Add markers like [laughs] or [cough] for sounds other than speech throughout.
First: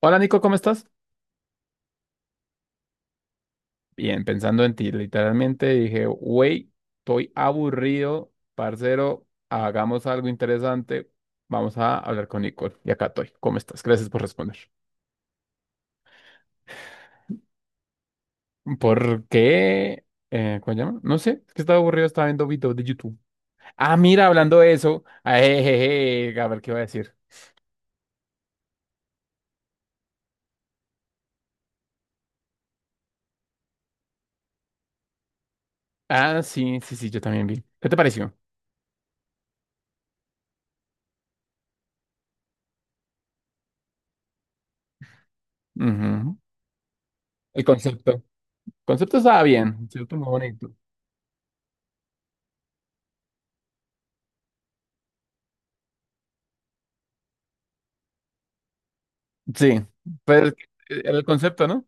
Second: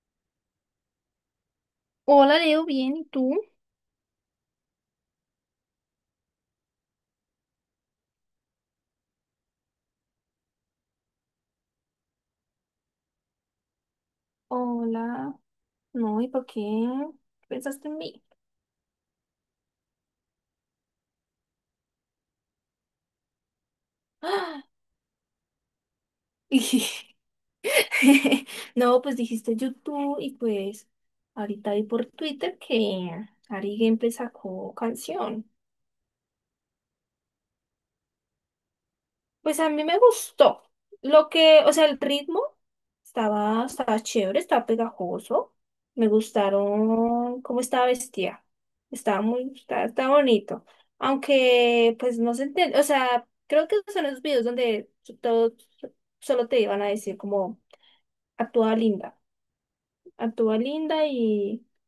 Hola Nico, ¿cómo estás? Hola, Leo, bien, ¿y tú? Bien, pensando en ti, literalmente dije, wey, estoy aburrido, parcero, hagamos algo interesante, vamos a hablar con Nicole. Y acá estoy, ¿cómo estás? Gracias por responder. Hola, no, ¿y por qué pensaste en mí? ¿Por qué? ¿Cómo se llama? No sé, es que estaba aburrido, estaba viendo videos de YouTube. Ah, mira, hablando ¡Ah! de eso, jejeje, a ver qué iba a [laughs] decir. No, pues dijiste YouTube y pues ahorita vi por Twitter que Ari Gameplay sacó canción. Ah, sí, sí, sí, yo también vi. ¿Qué te pareció? Pues a mí me gustó. Lo que, o sea, el ritmo estaba chévere, estaba pegajoso. Me Ujú. gustaron cómo El estaba concepto. vestida. El concepto Estaba estaba muy, bien, el estaba, concepto estaba muy bonito. bonito. Aunque, pues no se entiende, o sea, creo que son esos videos donde todo solo te iban a decir como, actúa linda, Sí, pero actúa linda el concepto, y ¿no?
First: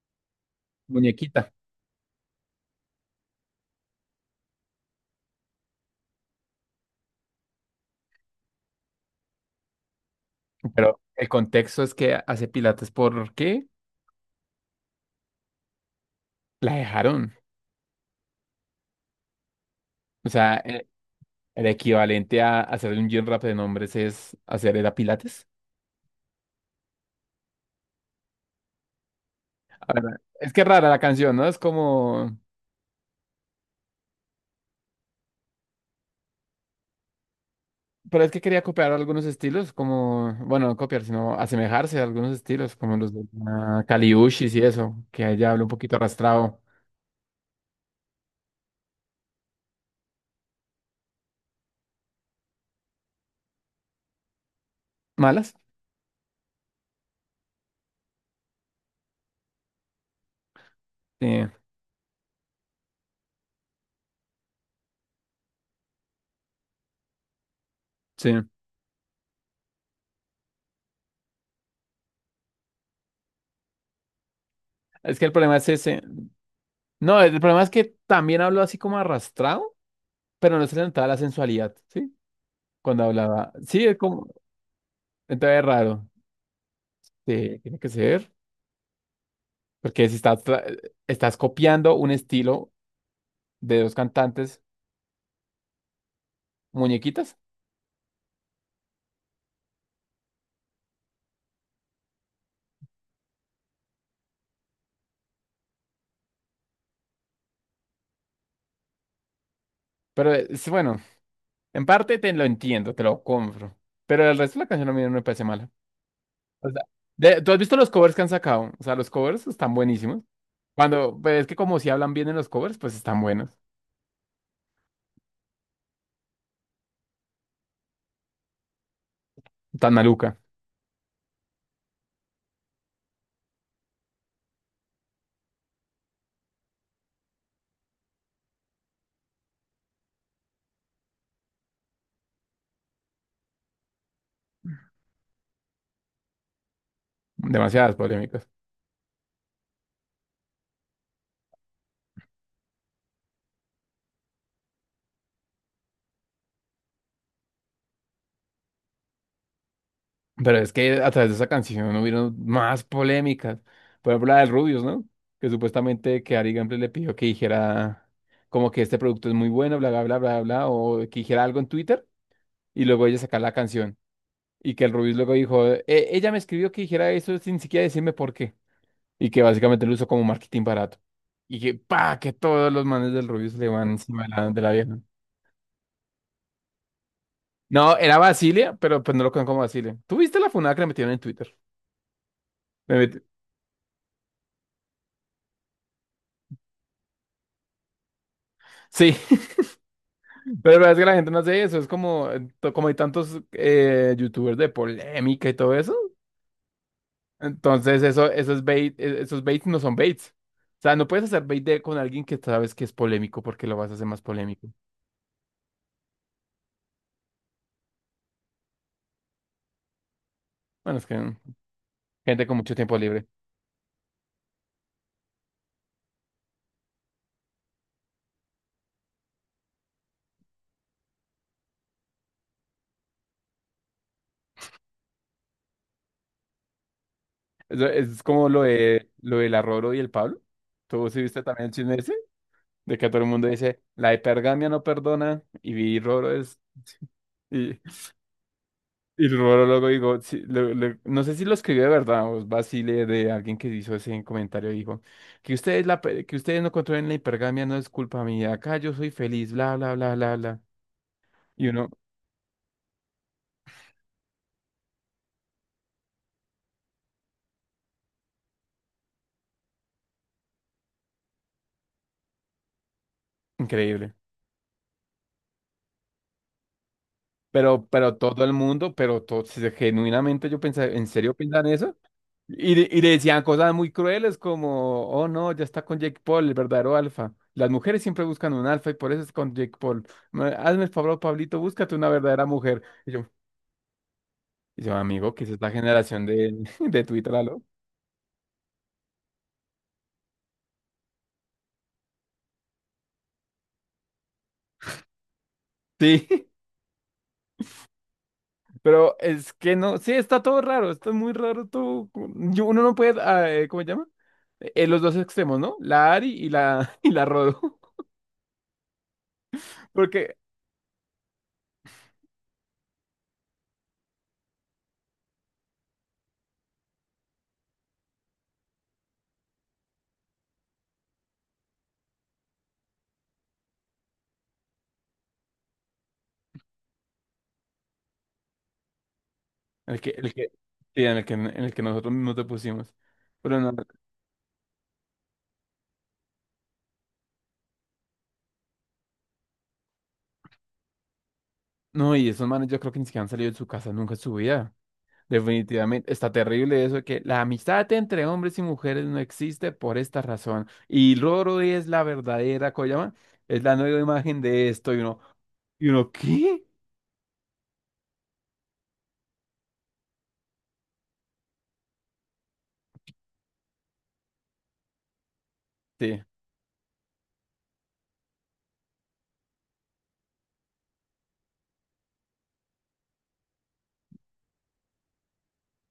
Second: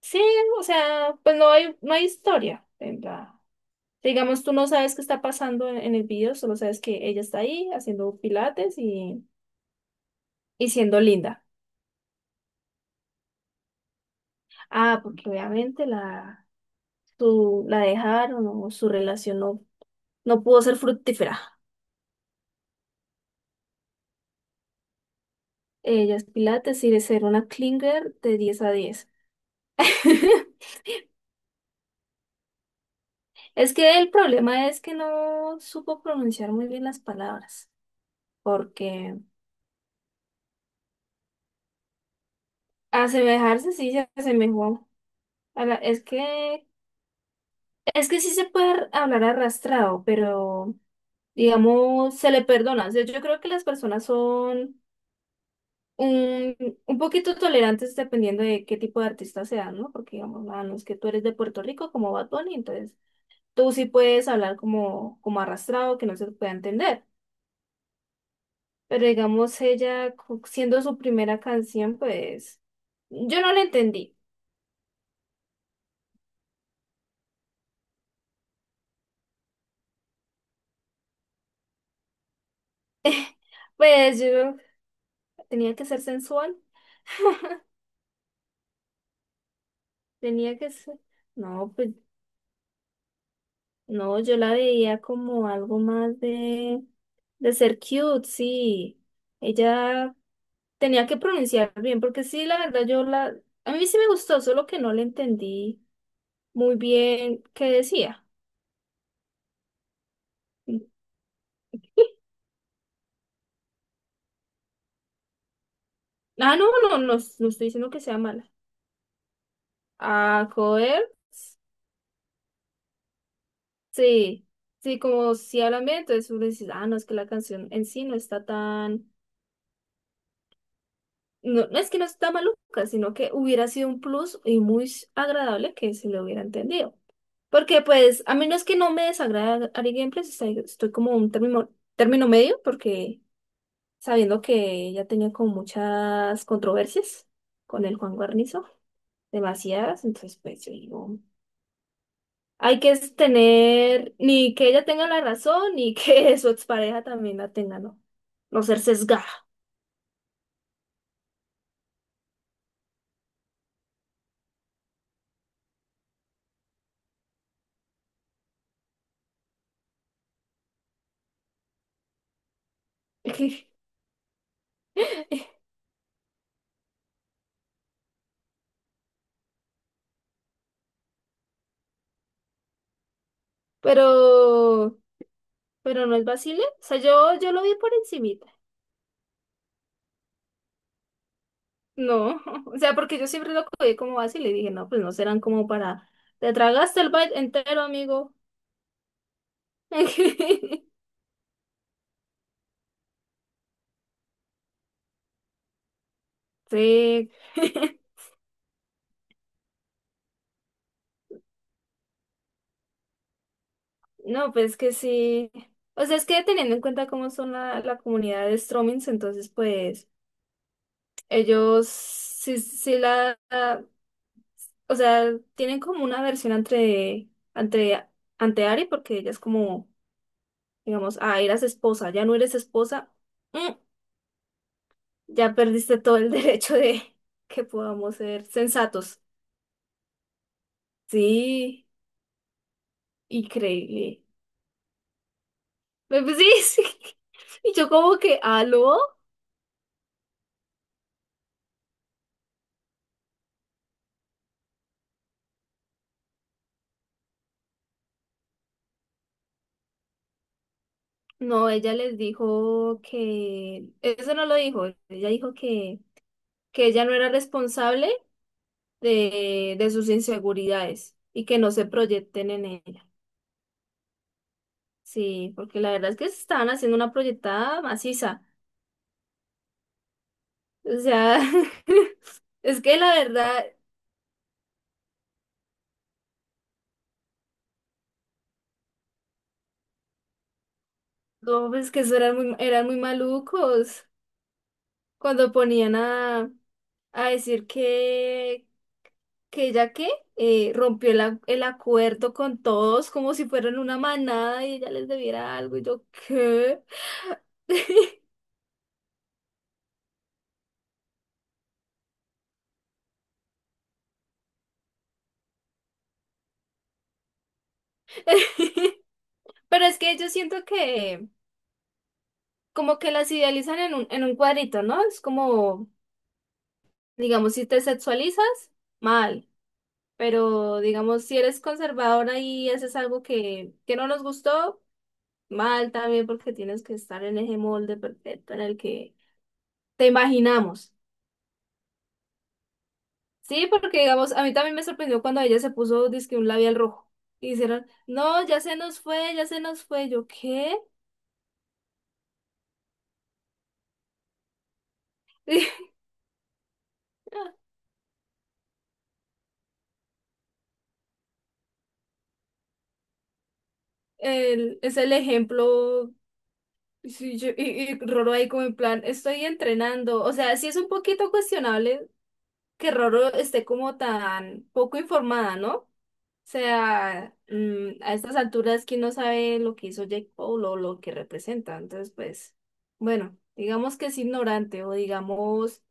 sí, o sea, pues no Muñequita. hay, no hay historia en la- Digamos, tú no sabes qué está pasando en el video, solo sabes que ella está ahí haciendo pilates y Pero siendo el linda. contexto es que hace pilates porque Ah, porque obviamente la dejaron. La dejaron o su relación no, O no sea, pudo ser fructífera. el equivalente a hacer un gym rap de nombres es hacer era pilates. Ella es pilates y de ser una clinger de diez a diez. Ahora, es [laughs] que es rara la canción, ¿no? Es como... Es que el problema es que no supo pronunciar muy bien las palabras, Pero es que quería copiar porque algunos estilos, como... Bueno, no copiar, sino asemejarse a algunos estilos, como los de asemejarse sí se Kaliushis y asemejó. eso, que ella habla A un la- poquito arrastrado. Es que sí se puede hablar arrastrado, pero digamos, se le perdona. O sea, yo creo que las personas son ¿Malas? un, un poquito tolerantes dependiendo de qué tipo de artista sea, ¿no? Porque, digamos, no es que tú eres Sí, de Puerto Rico como Bad Bunny, entonces tú sí puedes hablar como arrastrado, que no se te pueda entender. sí. Pero, digamos, siendo su primera canción, pues yo no la entendí. [laughs] Es que el problema es ese. No, el problema es que también hablo así como arrastrado, pero no se le notaba la sensualidad, ¿sí? Cuando hablaba. Sí, es Pues como, yo entonces es tenía que ser raro. sensual, Sí, tiene que ser. Porque si estás, tenía tra- que ser... estás No, pues. copiando un estilo de dos No, yo la cantantes veía como algo más de, muñequitas. de ser cute, sí. Ella tenía que pronunciar bien, porque sí, la verdad, yo la... A mí sí me gustó, solo que no le entendí muy bien qué decía. Pero es bueno, [laughs] en parte te lo entiendo, te lo compro. Pero el resto de la canción a mí no me parece mala. Ah, no, O sea, no, no, de- no ¿tú has estoy visto diciendo los que covers sea que han mala. sacado? O sea, los covers están buenísimos. Ah, joder, Cuando, pues es que como si hablan bien en los covers, pues están buenos. sí, sí, como si hablan bien, entonces uno dice, ah, no, es que la canción en sí no está tan, Están maluca. no, no es que no está maluca, sino que hubiera sido un plus y muy agradable que se le hubiera entendido. Porque pues a menos que no me desagrada Ari Gameplays, estoy como término medio porque sabiendo que ya tenía como muchas controversias con Demasiadas el Juan polémicas. Guarnizo, demasiadas, entonces pues yo digo, hay que es tener ni que ella tenga la razón ni que [laughs] su expareja también la tenga, no, no ser sesgada. Pero es que a través de esa canción hubieron más polémicas. Por ejemplo, la del Rubius, ¿no? Que supuestamente que Ari Gamble le pidió que dijera como que este producto es muy bueno, bla, bla, bla, bla, bla, o que dijera algo en Twitter y luego ella sacar la [laughs] canción. Y que el Rubius luego dijo, ella me escribió que dijera eso sin siquiera decirme por qué. Y que básicamente lo usó como marketing barato. Y que, pa, que todos los manes del Rubius le van encima de la Pero, vieja. pero no es vacile, o sea, yo lo vi por No, era encima. Basilia, pero pues no lo conozco como Basilia. ¿Tú viste la funada que le metieron en Twitter? No, [laughs] o sea, Me porque metí- yo siempre lo cogí como así y le dije, no, pues no serán como para... Te tragaste el bite entero, amigo. Sí, pero la verdad es [laughs] que la gente no hace eso, es como, to- como hay tantos youtubers de polémica y todo eso. Sí. Entonces, [laughs] eso, esos bait, e- esos baits no son baits. O sea, no puedes hacer bait de- con alguien que sabes que es polémico porque lo vas a hacer más No, polémico. pues que sí. O sea, es que teniendo en cuenta cómo son la comunidad de Stromings, entonces pues Bueno, es que ellos gente con sí, mucho tiempo sí libre. O sea, tienen como una versión entre, ante Ari, porque ella es como, digamos, eras esposa, ya no eres esposa. Mm, Ya perdiste todo el [laughs] derecho de que Eso- podamos Es, ser como lo de sensatos. lo del Arroro y el Pablo. ¿Tú sí viste también el Sí, chisme ese? De que todo el mundo dice, la increíble. hipergamia no perdona y Roro Pues sí, es. [laughs] sí. Y yo [laughs] como que, ¿aló? Y luego, luego digo, sí, le- le- no sé si lo escribió de verdad o es vacile de alguien que hizo ese comentario, dijo, que ustedes, la, pe- que ustedes no controlen la hipergamia no es culpa mía, acá yo soy feliz, bla, bla, bla, bla, bla. Y No, uno, ella les dijo que, eso no lo dijo, ella dijo que ella no era responsable de sus inseguridades y que no se proyecten en ella. increíble. Sí, porque la verdad es que se estaban haciendo una proyectada Pero todo maciza. el mundo, pero todo, si se- genuinamente yo pensaba, O ¿en serio sea, piensan eso? [laughs] Y, es de- que y le la decían verdad, cosas muy crueles como, oh no, ya está con Jake Paul, el verdadero alfa. Las mujeres siempre buscan un alfa y por eso es con Jake Paul. Ma- Hazme el favor, Pablito, no, es búscate que una eso eran verdadera muy, mujer. eran muy malucos. Y yo, amigo, que es Cuando esta ponían generación a, de, [laughs] de a Twitter, ¿aló? decir que ella que rompió el acuerdo con todos como si fueran una manada y ella les debiera algo y yo, Sí, ¿qué? [laughs] [laughs] pero es que no, sí, está todo raro, está muy raro todo. Co- Yo, uno no puede, ¿cómo se llama? Los dos extremos, ¿no? La Ari y la, [laughs] y la Rodo. Pero [laughs] es que yo Porque siento que como que las idealizan en un cuadrito, ¿no? Es como, digamos, si te sexualizas, mal. Pero digamos, si eres conservadora y haces algo que no nos gustó, mal también porque tienes que estar en ese molde perfecto en el que te el que, imaginamos. sí, en el que nosotros mismos te pusimos. Pero Sí, no, porque digamos, a mí también me sorprendió cuando ella se puso dizque un labial rojo. Y dijeron, no, ya se nos fue, ya se nos fue. Yo, ¿qué? no, y esos manes yo creo que ni siquiera han salido de su casa nunca en su vida. [laughs] Definitivamente, está terrible eso de que la amistad entre hombres y mujeres no existe por esta razón. Y Roro es la verdadera Koyama, es la nueva imagen de esto. Es el ¿Y uno ejemplo. qué? Sí, y Roro ahí como en plan, estoy entrenando. O sea, sí es un poquito cuestionable que Roro esté como tan poco informada, ¿no? Sí, Sea, a estas alturas, ¿quién no sabe lo que hizo Jake Paul o lo que representa? Entonces, pues, bueno, digamos que es ignorante o digamos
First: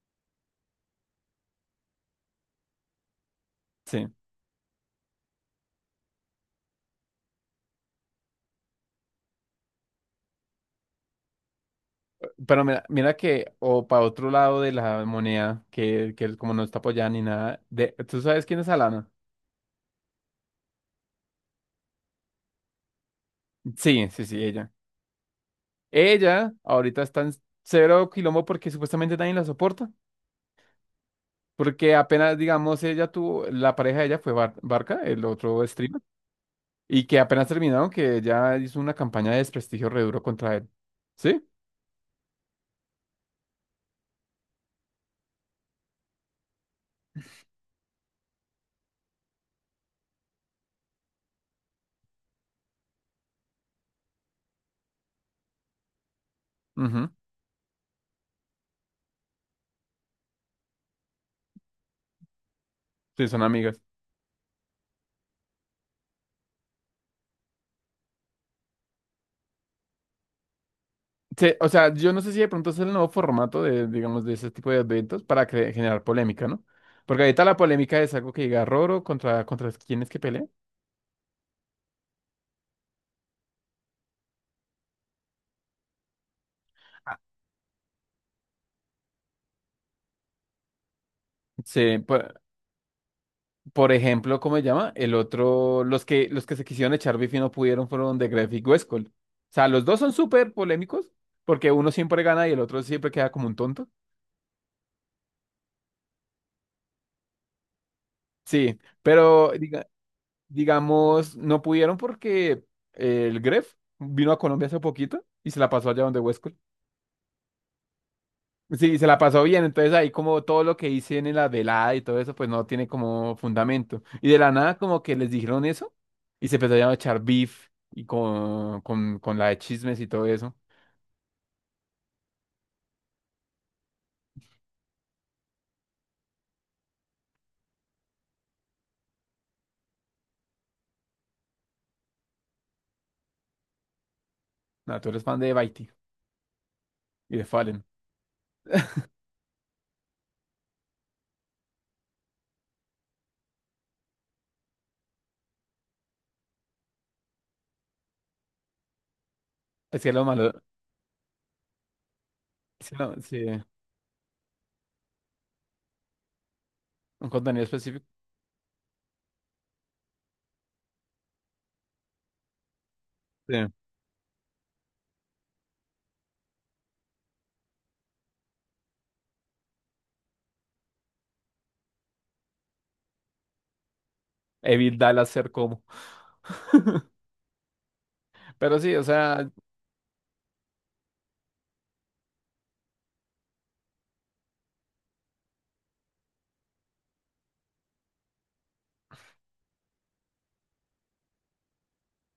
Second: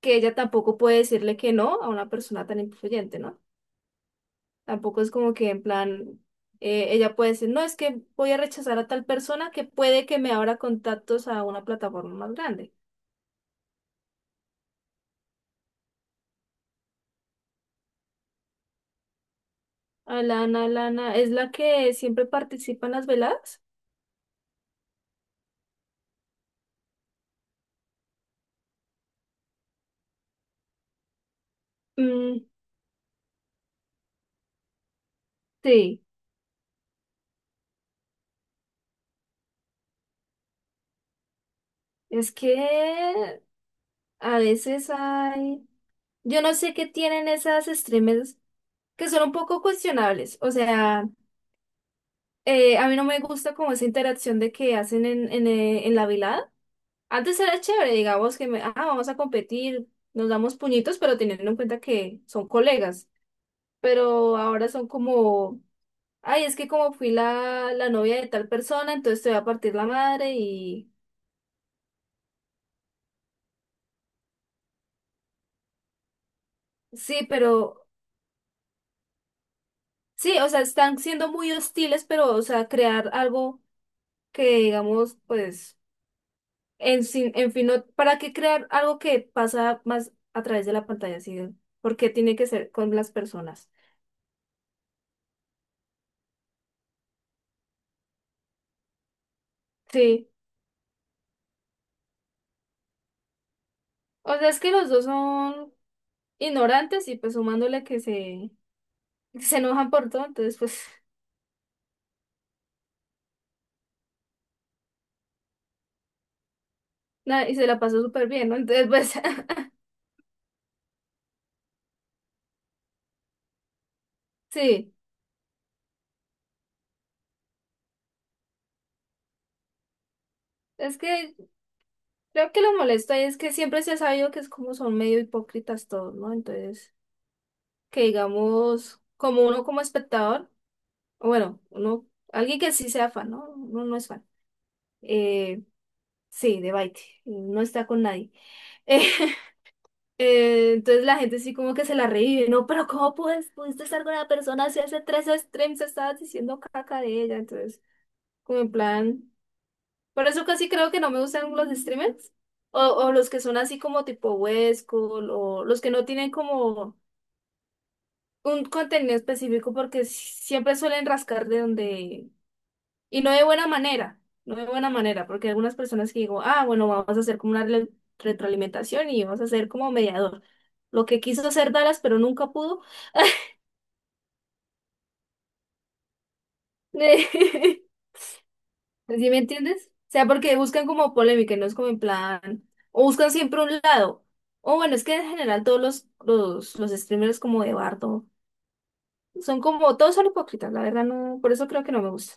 que ella tampoco puede decirle que no a una persona tan influyente, ¿no? sí. Tampoco es como que en plan, ella puede decir, no, es que voy a rechazar a tal persona que puede que me abra contactos a una plataforma más Pero grande. mira, mira que, o para otro lado de la moneda, que él como no está apoyada ni nada, de, ¿tú sabes quién es Alana? Alana, Alana, ¿es la que siempre participa en las veladas? Sí, sí, sí, ella. Ella ahorita está en cero quilombo porque supuestamente nadie la soporta. Porque apenas, Mm, digamos, ella tuvo, la pareja de ella fue Bar- Barca, el otro streamer. sí, Y que apenas terminaron, que ya hizo una campaña de desprestigio re duro contra él. ¿Sí? es que a veces hay... Yo no sé qué tienen esas streamers que son un poco cuestionables. O sea, a mí no me gusta como esa interacción de que hacen en la velada. Ujú. Antes era chévere, digamos que vamos a competir, nos damos puñitos, pero teniendo en cuenta que son colegas. Sí, son amigas. Pero ahora son como, ay, es que como fui la novia de tal persona, entonces te voy a partir la madre y Sí, o sea, yo no sé si de pronto es el nuevo formato de, digamos, de ese tipo de eventos para cre- generar polémica, ¿no? Porque sí, ahorita la pero polémica es algo que diga Roro contra, contra quienes que sí, pelean. o sea, están siendo muy hostiles, pero, o sea, crear algo que digamos, pues En, sin- en fin, no- ¿para qué crear algo que pasa más a través de la pantalla? ¿Sí? Sí, Porque tiene que ser con las personas. por ejemplo, ¿cómo se llama? El otro, los que se quisieron echar beef y no pudieron fueron de Gref y Westcol. O sea, los dos son Sí. súper polémicos porque uno siempre gana y el otro siempre queda como un tonto. O sea, es que los dos son ignorantes y pues sumándole que se, Sí, pero se diga- enojan por todo, entonces pues [laughs] digamos, no pudieron porque el Gref vino a Colombia hace poquito y se la pasó allá donde Huescol. nada, y se la pasó súper bien, ¿no? Entonces Sí, se pues la pasó bien, entonces ahí como todo lo que dicen en la velada y todo eso, pues no tiene como fundamento. Y de la nada [laughs] sí. como que les dijeron eso y se empezaron a echar beef y con la de chismes y todo eso. Es que creo que lo molesto ahí es que siempre se ha sabido que es como son medio hipócritas todos, ¿no? Entonces, que digamos, como uno como espectador, o bueno, uno, alguien que sí sea fan, ¿no? Uno no es fan. No, tú eres fan de Eh, Baiti Sí, de Baiti, y de no Fallen. está con nadie. [laughs] Eh, entonces la gente sí como que se la revive, ¿no? Pero ¿cómo puedes, pudiste estar con una persona si hace tres streams estabas diciendo caca de ella? Entonces, como en plan... Es que lo Por eso malo, casi creo que no me gustan los streamers. O, sí, o no, los sí, que son así como tipo Huesco, o los que no tienen como un contenido específico. un contenido específico porque siempre suelen rascar de donde, y no de Sí. buena manera, no de buena manera, porque hay algunas personas que digo, ah, bueno, vamos a hacer como una retroalimentación y vamos a hacer como mediador. Lo que quiso hacer Dallas, pero nunca pudo. Evil Dallas ser como. [laughs] [laughs] ¿Sí Pero sí, o me sea, entiendes? O sea, porque buscan como polémica, y no es como en plan, o buscan siempre un lado. O bueno, es que en general todos los streamers como de Bardo son como, todos son hipócritas, la verdad no, por eso creo que no me gusta.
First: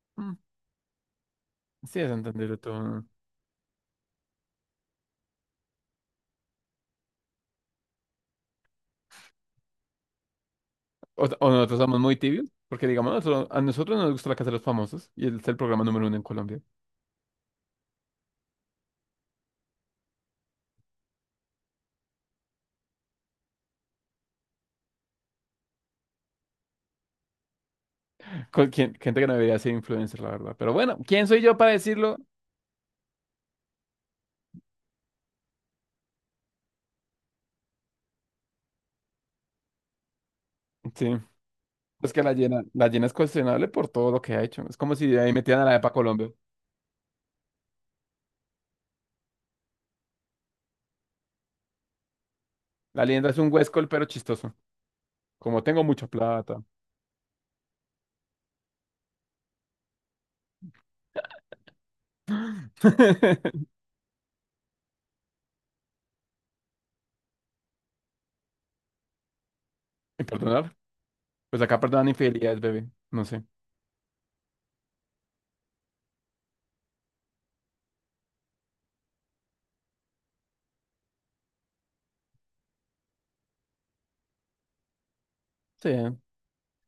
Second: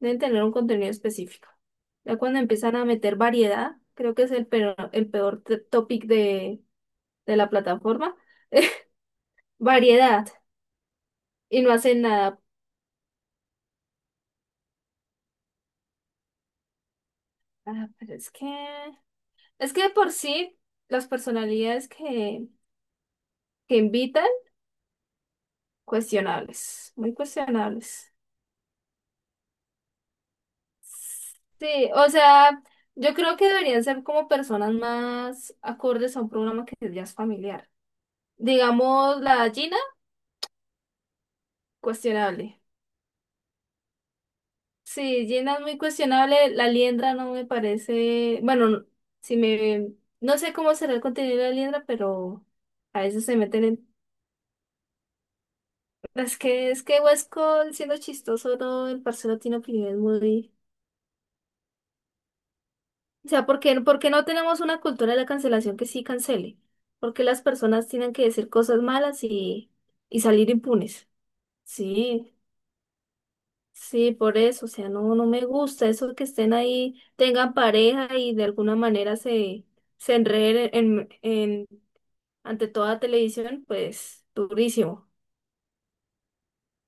Deben mm, tener un contenido específico. sí es Ya cuando entendible empiezan a todo. meter variedad, creo que es el peor topic de la plataforma. [laughs] Variedad. O Y no nosotros somos hacen muy nada. tibios, porque digamos, nosotros- a nosotros nos gusta la Casa de los Famosos y es el programa número uno en Colombia. Ah, pero es que... Es que de por sí, las personalidades que invitan, cuestionables. Muy cuestionables. Con, quien- gente que no debería ser influencer, la verdad. Pero bueno, ¿quién soy yo para Sí, o decirlo? sea, yo creo que deberían ser como personas más acordes a un programa que ya es familiar. Digamos, la Gina, Sí, es que cuestionable. La llena es cuestionable por todo lo que ha hecho. Es como si de Sí, ahí Gina es metieran a la muy EPA Colombia. cuestionable. La liendra no me parece. Bueno, si me. No sé cómo será el contenido de la liendra, pero a La veces leyenda se es un meten huescol, en. pero chistoso. Como tengo mucha Es plata. que, es que Huesco, siendo chistoso, no, el parcero tiene opiniones muy. O sea, ¿por [laughs] qué, por qué no tenemos una cultura de la cancelación que sí cancele? Porque las personas tienen que decir cosas malas y Y salir perdonar, impunes? pues acá perdonan Sí. infidelidades, bebé. No sé. Sí, por eso, o sea, no, no me gusta eso que estén ahí, tengan pareja y de alguna manera se enreden ante toda televisión, pues durísimo. Sí,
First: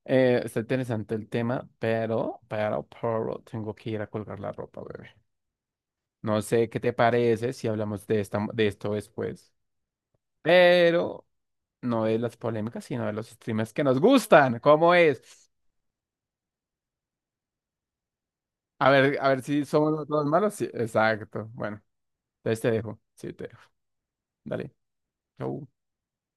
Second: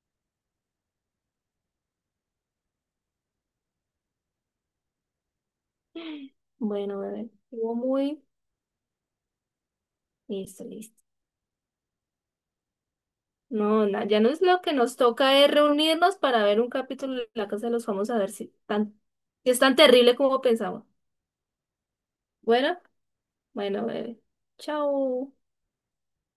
está interesante el tema, pero tengo que ir a colgar la ropa, bebé. No sé qué te Bueno, bebé, parece si estuvo hablamos de muy esta, de esto después, listo, listo. pero no de las polémicas, sino de los streamers que No, nos ya no es gustan. lo que ¿Cómo nos toca es? es reunirnos para ver un capítulo de La Casa de los Famosos, a ver A ver si es si tan somos terrible todos como malos. Sí, pensamos. exacto. Bueno, entonces te Bueno, dejo. Sí, te dejo. bueno, bebé, Dale. chao. Chau.